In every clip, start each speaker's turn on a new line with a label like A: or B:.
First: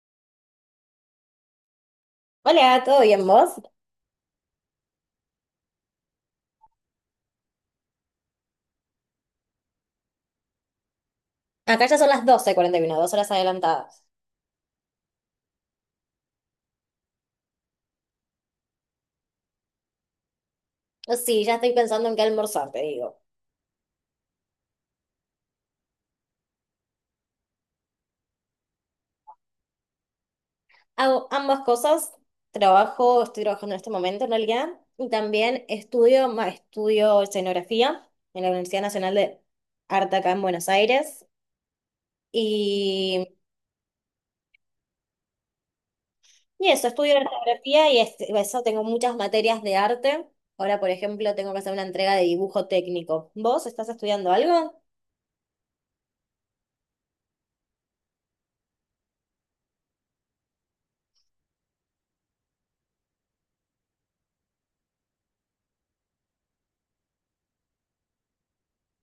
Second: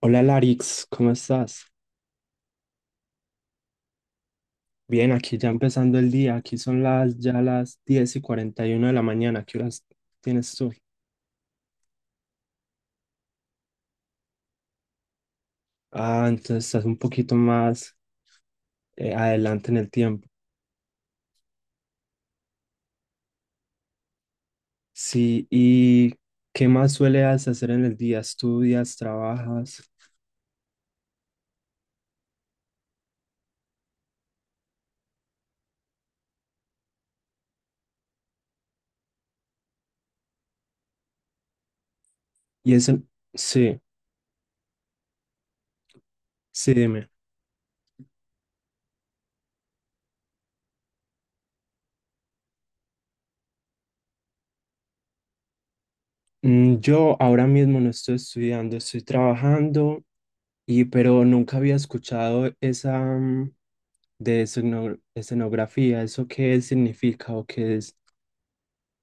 A: Hola Larix, ¿cómo estás?
B: Hola, ¿todo bien vos?
A: Bien, aquí ya empezando el día, aquí son las 10:41 de la mañana, ¿qué horas tienes tú?
B: Acá ya son las 12:41, dos horas adelantadas.
A: Ah, entonces estás un poquito más adelante en el tiempo.
B: Sí, ya estoy pensando en qué almorzar, te digo.
A: Sí, ¿y qué más sueles hacer en el día? ¿Estudias, trabajas?
B: Hago ambas cosas, trabajo, estoy trabajando en este momento en realidad, y también estudio, estudio escenografía en la Universidad Nacional de Arte acá en Buenos Aires.
A: Y eso,
B: Y,
A: sí,
B: y
A: sí,
B: eso,
A: dime.
B: estudio escenografía y eso tengo muchas materias de arte. Ahora, por ejemplo, tengo que hacer una entrega de dibujo técnico. ¿Vos estás estudiando algo?
A: Mm. Yo ahora mismo no estoy estudiando, estoy trabajando, y pero nunca había escuchado esa, de escenografía, ¿eso qué significa o qué es,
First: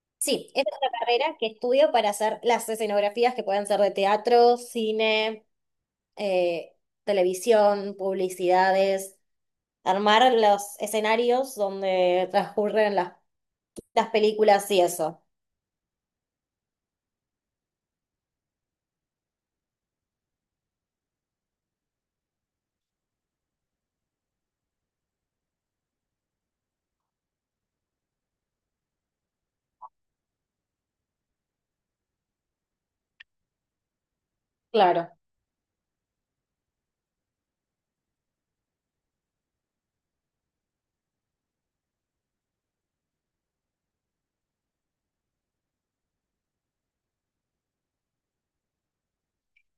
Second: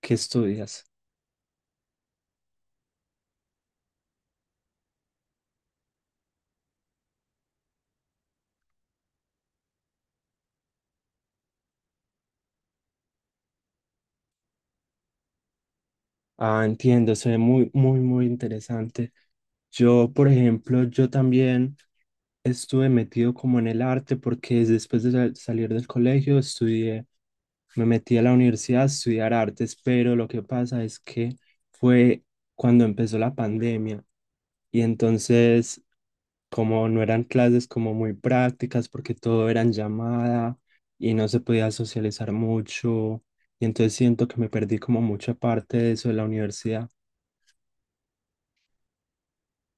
A: qué
B: Sí, esta es
A: estudias?
B: una carrera que estudio para hacer las escenografías que pueden ser de teatro, cine, eh, televisión, publicidades, armar los escenarios donde transcurren las películas y eso.
A: Ah, entiendo, se ve muy, muy, muy interesante. Yo, por ejemplo, yo también estuve metido como en el arte porque después de salir del colegio estudié, me metí a la universidad a estudiar artes, pero lo que pasa es que fue cuando empezó la pandemia. Y
B: Claro.
A: entonces, como no eran clases como muy prácticas, porque todo era en llamada y no se podía socializar mucho, y entonces siento que me perdí como mucha parte de eso de la universidad.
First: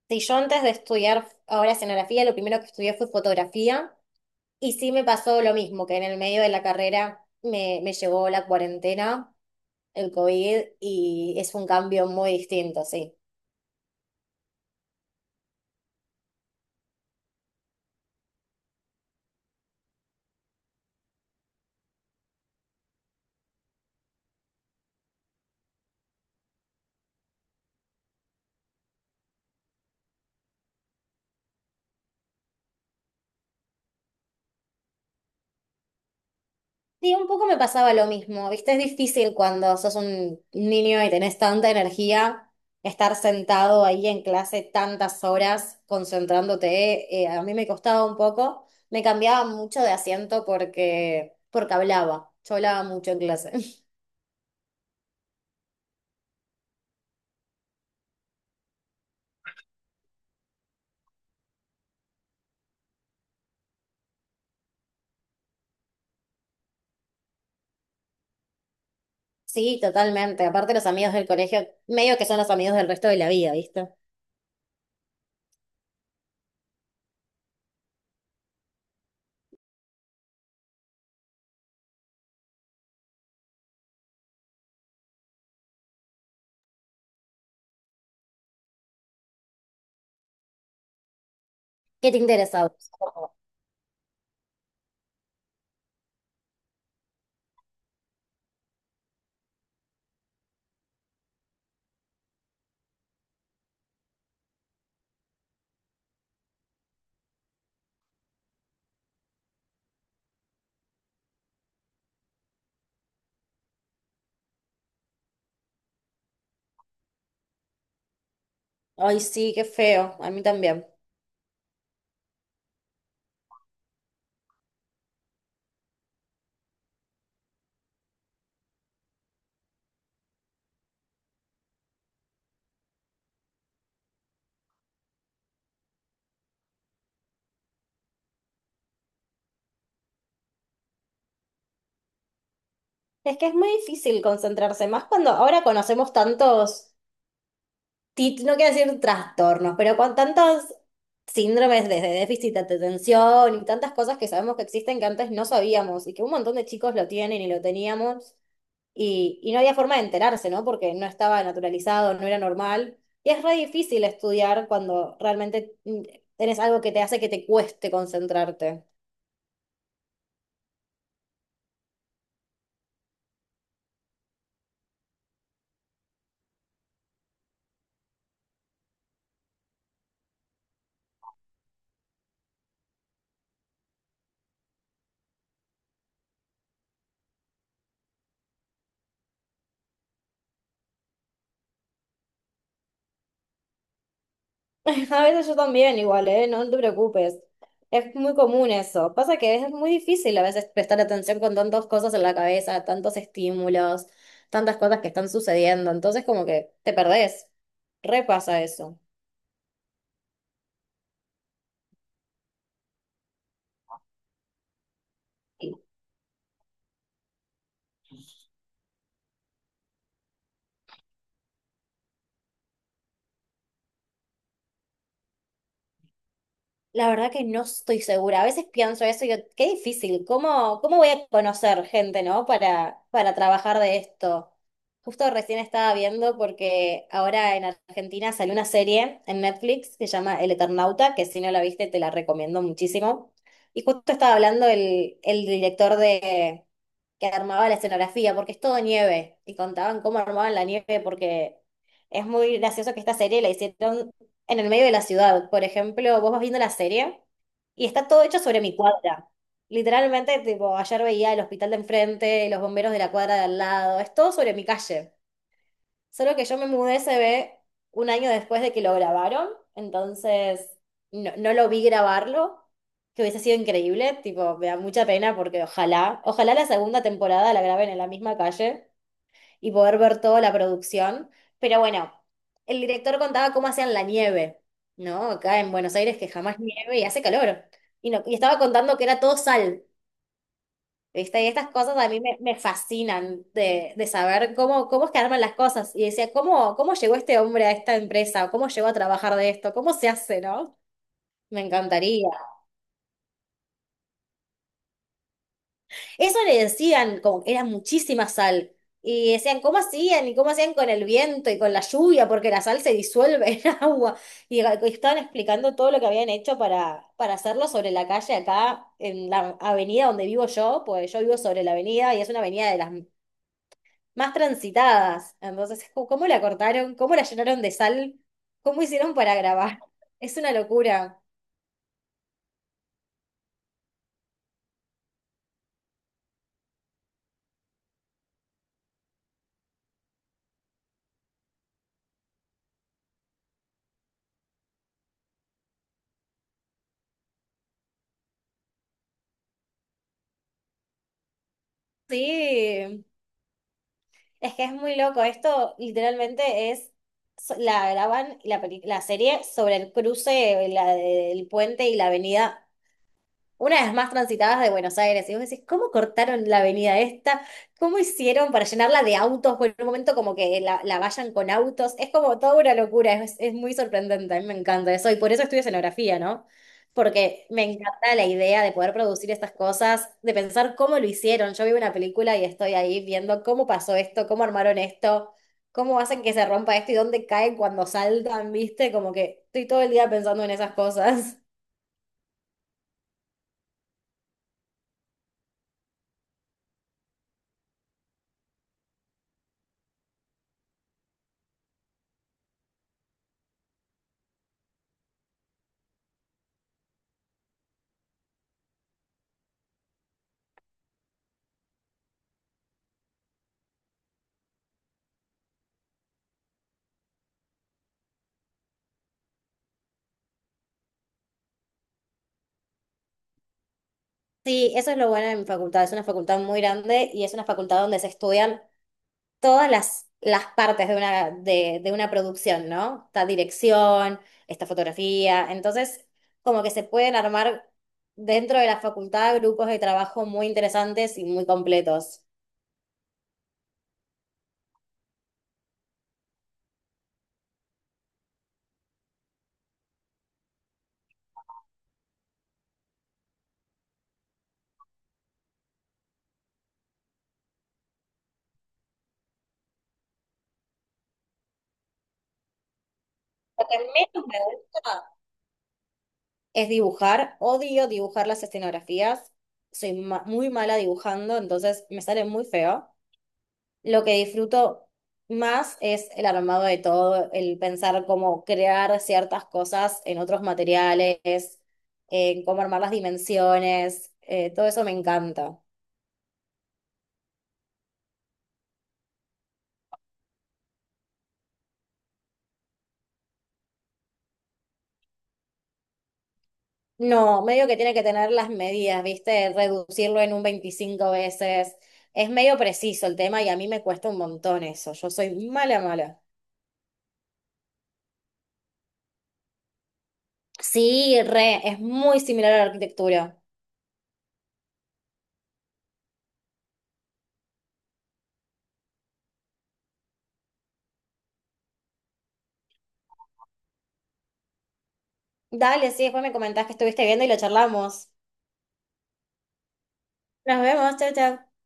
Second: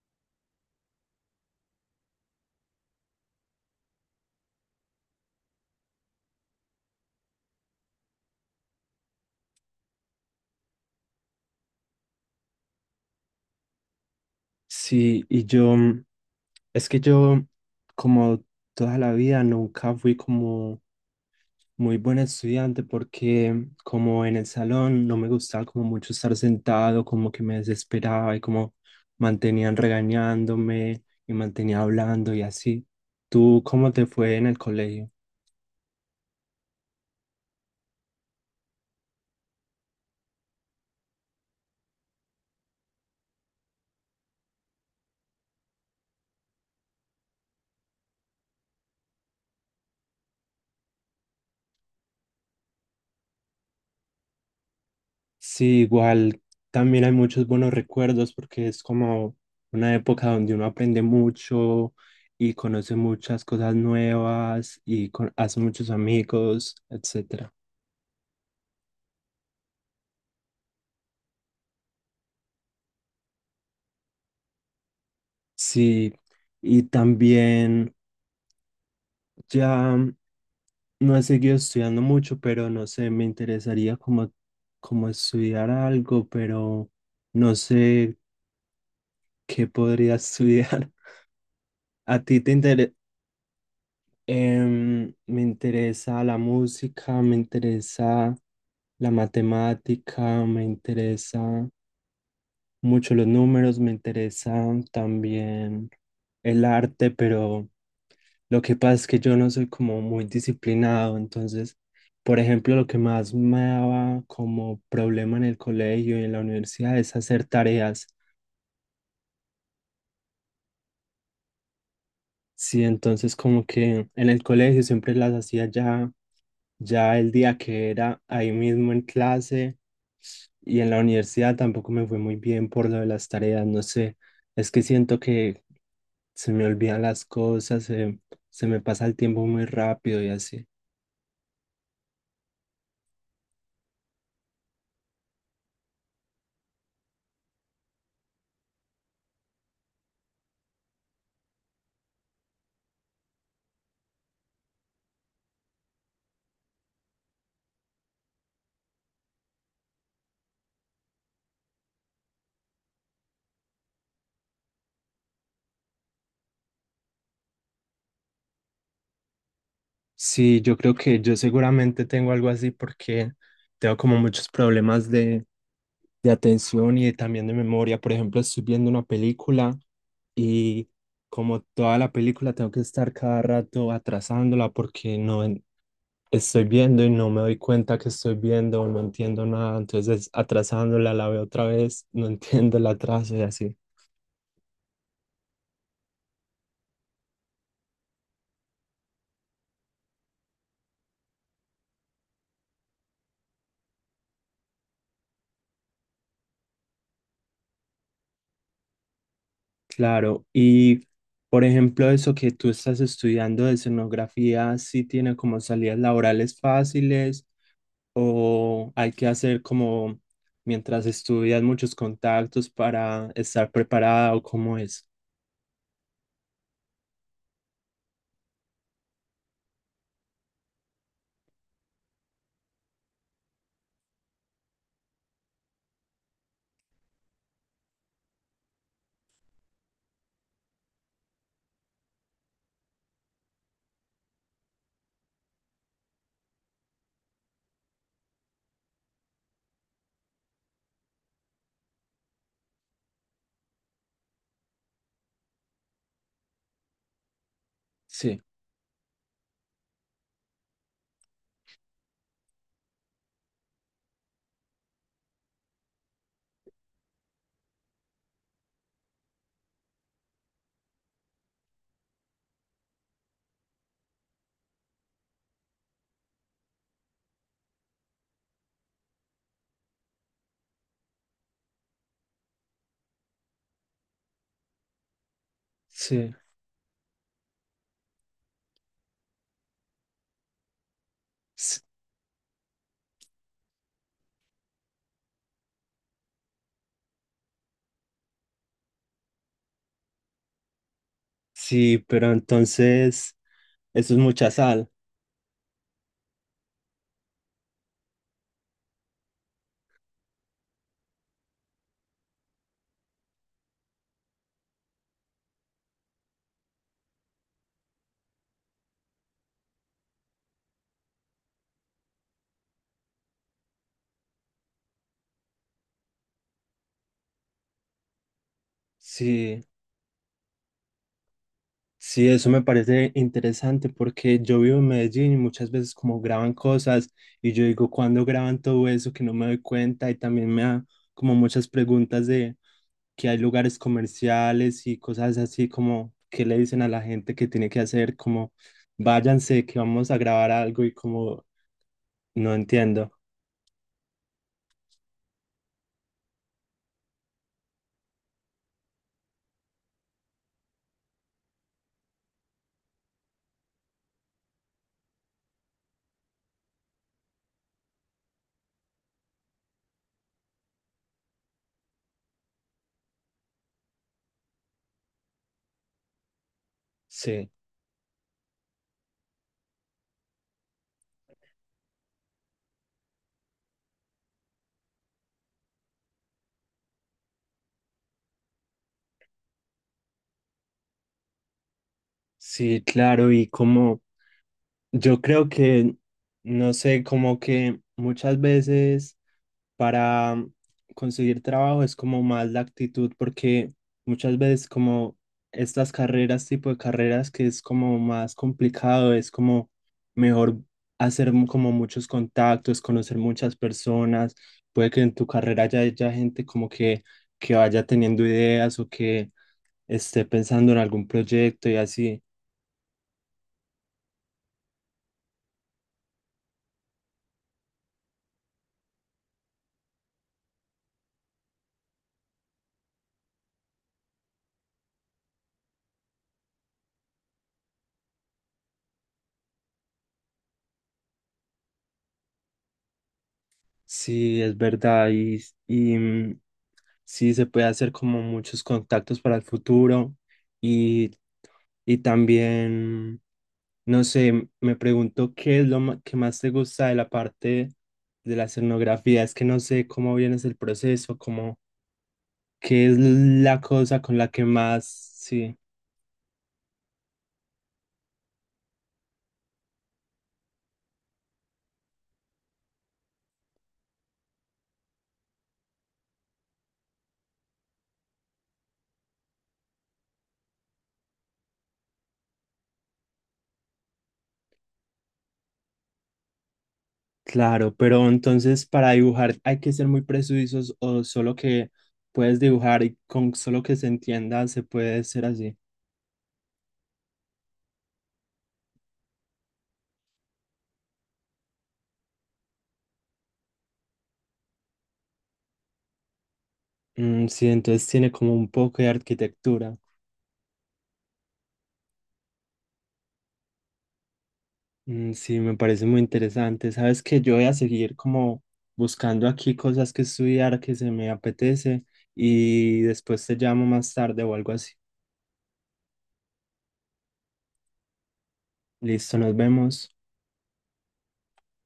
B: Sí, yo antes de estudiar ahora escenografía, lo primero que estudié fue fotografía y sí me pasó lo mismo, que en el medio de la carrera me llegó la cuarentena, el COVID y es un cambio muy distinto, sí.
A: Sí, y yo, es que yo como toda la vida nunca fui como muy buen estudiante porque como en el salón no me gustaba como mucho estar sentado, como que me desesperaba y como mantenían regañándome y mantenía hablando y así. ¿Tú cómo te fue en el colegio?
B: Sí, un poco me pasaba lo mismo, ¿viste? Es difícil cuando sos un niño y tenés tanta energía estar sentado ahí en clase tantas horas concentrándote. A mí me costaba un poco, me cambiaba mucho de asiento porque, porque hablaba, yo hablaba mucho en clase.
A: Sí, igual también hay muchos buenos recuerdos porque es como una época donde uno aprende mucho y conoce muchas cosas nuevas y hace muchos amigos, etcétera.
B: Sí, totalmente. Aparte los amigos del colegio, medio que son los amigos del resto de la vida, ¿viste?
A: Sí, y también ya no he seguido estudiando mucho, pero no sé, me interesaría como, como estudiar algo, pero no sé qué podría estudiar.
B: ¿Qué te
A: ¿A ti te
B: interesa? ¿A vos?
A: interesa? Me interesa la música, me interesa la matemática, me interesa mucho los números, me interesa también el arte, pero lo que pasa es que yo no soy como muy disciplinado, entonces, por ejemplo, lo que más me daba como problema en el colegio y en la universidad es hacer tareas.
B: Ay, sí, qué feo, a mí también.
A: Sí, entonces como que en el colegio siempre las hacía ya, ya el día que era ahí mismo en clase, y en la universidad tampoco me fue muy bien por lo de las tareas, no sé, es que siento que se me olvidan las cosas, se me pasa el tiempo muy rápido y así.
B: Es que es muy difícil concentrarse, más cuando ahora conocemos tantos no quiero decir trastornos, pero con tantos síndromes desde déficit de atención y tantas cosas que sabemos que existen que antes no sabíamos y que un montón de chicos lo tienen y lo teníamos y no había forma de enterarse, ¿no? Porque no estaba naturalizado, no era normal. Y es re difícil estudiar cuando realmente tenés algo que te hace que te cueste concentrarte.
A: Sí, yo creo que yo seguramente tengo algo así porque tengo como muchos problemas de, atención y también de memoria. Por ejemplo, estoy viendo una película y como toda la película tengo que estar cada rato atrasándola porque no en- estoy viendo y no me doy cuenta que estoy viendo, no entiendo nada. Entonces atrasándola, la veo otra vez, no entiendo el atraso y así.
B: A veces yo también igual, ¿eh? No, no te preocupes. Es muy común eso. Pasa que es muy difícil a veces prestar atención con tantas cosas en la cabeza, tantos estímulos, tantas cosas que están sucediendo. Entonces como que te perdés. Repasa eso.
A: Claro, y por ejemplo, eso que tú estás estudiando de escenografía, ¿sí tiene como salidas laborales fáciles o hay que hacer como, mientras estudias, muchos contactos para estar preparada o cómo es?
B: La verdad que no estoy segura. A veces pienso eso y digo, qué difícil. ¿Cómo voy a conocer gente, ¿no? Para trabajar de esto. Justo recién estaba viendo porque ahora en Argentina salió una serie en Netflix que se llama El Eternauta, que si no la viste te la recomiendo muchísimo. Y justo estaba hablando el director de, que armaba la escenografía, porque es todo nieve, y contaban cómo armaban la nieve, porque es muy gracioso que esta serie la hicieron en el medio de la ciudad. Por ejemplo, vos vas viendo la serie y está todo hecho
A: Sí,
B: sobre mi cuadra. Literalmente, tipo, ayer veía el hospital de enfrente, los bomberos de la cuadra de al lado, es todo sobre mi calle. Solo que yo me mudé, se ve, un año después de que lo grabaron, entonces no, no lo vi grabarlo, que hubiese sido increíble, tipo, me da mucha pena porque ojalá, ojalá la segunda temporada la graben en la misma calle y poder ver toda la producción, pero bueno, el director contaba cómo hacían la nieve, ¿no? Acá en Buenos Aires que
A: sí,
B: jamás nieve y hace calor, y, no, y estaba contando que era todo sal, ¿viste? Y estas
A: s-
B: cosas a mí me fascinan de saber cómo, cómo es que arman las cosas. Y decía, ¿cómo llegó este hombre a esta empresa? ¿Cómo llegó a trabajar de esto? ¿Cómo se hace, no? Me
A: sí,
B: encantaría.
A: pero entonces eso es mucha sal.
B: Eso le decían, como que era muchísima sal. Y decían, ¿cómo hacían? ¿Y cómo hacían con el viento y con la lluvia? Porque la sal se disuelve en agua. Y, estaban explicando todo lo que habían hecho para hacerlo sobre la calle acá, en la avenida donde vivo yo. Pues yo vivo sobre la avenida y es una avenida de las más transitadas. Entonces, ¿cómo la cortaron? ¿Cómo la llenaron de sal? ¿Cómo hicieron para
A: Sí.
B: grabar? Es una locura.
A: Sí, eso me parece interesante porque yo vivo en Medellín y muchas veces como graban cosas y yo digo, ¿cuándo graban todo eso que no me doy cuenta? Y también me da como muchas preguntas de que hay lugares comerciales y cosas así, como que le dicen a la gente que tiene que hacer, como, váyanse que vamos a grabar algo, y como no
B: Sí,
A: entiendo.
B: es que es muy loco. Esto literalmente es, la graban la, la serie sobre el cruce, la del puente y la avenida una de las más transitadas de Buenos Aires. Y vos decís, ¿cómo cortaron la avenida esta? ¿Cómo hicieron para llenarla de autos? Por un momento como que la vayan con autos. Es como toda una locura, es muy sorprendente, a mí me encanta eso. Y por eso estudio escenografía, ¿no? Porque
A: Sí,
B: me encanta la idea de poder producir estas cosas, de pensar cómo lo hicieron. Yo veo una película y estoy ahí viendo cómo pasó esto, cómo armaron esto. ¿Cómo hacen que se rompa esto y dónde caen cuando saltan, viste? Como que estoy todo el día pensando en esas cosas.
A: sí, claro, y como yo creo que, no sé, como que muchas veces para conseguir trabajo es como más la actitud, porque muchas veces como estas carreras, tipo de carreras que es como más complicado, es como mejor hacer como muchos contactos, conocer muchas personas, puede que en tu carrera ya haya gente como que vaya teniendo ideas o que esté pensando en algún proyecto y así.
B: Sí, eso es lo bueno de mi facultad. Es una facultad muy grande y es una facultad donde se estudian todas las partes de una producción, ¿no? Está dirección, está fotografía. Entonces, como que se pueden armar dentro de la facultad grupos de trabajo muy interesantes y muy completos.
A: Sí, es verdad. Y, sí se puede hacer como muchos contactos para el futuro, y, y también, no sé, me pregunto qué es lo que más te gusta de la parte de la escenografía. Es que no sé cómo vienes el proceso, como qué es la
B: Lo que
A: cosa con
B: menos
A: la
B: me
A: que más,
B: gusta
A: sí,
B: es dibujar. Odio dibujar las escenografías. Soy muy mala dibujando, entonces me sale muy feo. Lo que disfruto más es el armado de todo, el pensar cómo crear ciertas cosas en otros materiales, en cómo armar las dimensiones, todo eso me encanta.
A: claro, pero entonces para dibujar hay que ser muy precisos o solo que puedes dibujar y con solo que se entienda se puede ser así.
B: No, medio que tiene que tener las medidas, ¿viste? Reducirlo en un 25 veces. Es medio preciso el tema y a mí me cuesta un montón eso. Yo soy mala, mala.
A: Mm, sí, entonces tiene como un poco de arquitectura.
B: Sí, re, es muy similar a la arquitectura.
A: Mm. Sí, me parece muy interesante. Sabes que yo voy a seguir como buscando aquí cosas que estudiar que se me apetece y después te llamo más tarde o algo así.
B: Dale, sí, después me comentás que estuviste viendo y lo charlamos.
A: Listo, nos vemos.
B: Nos vemos, chao, chao.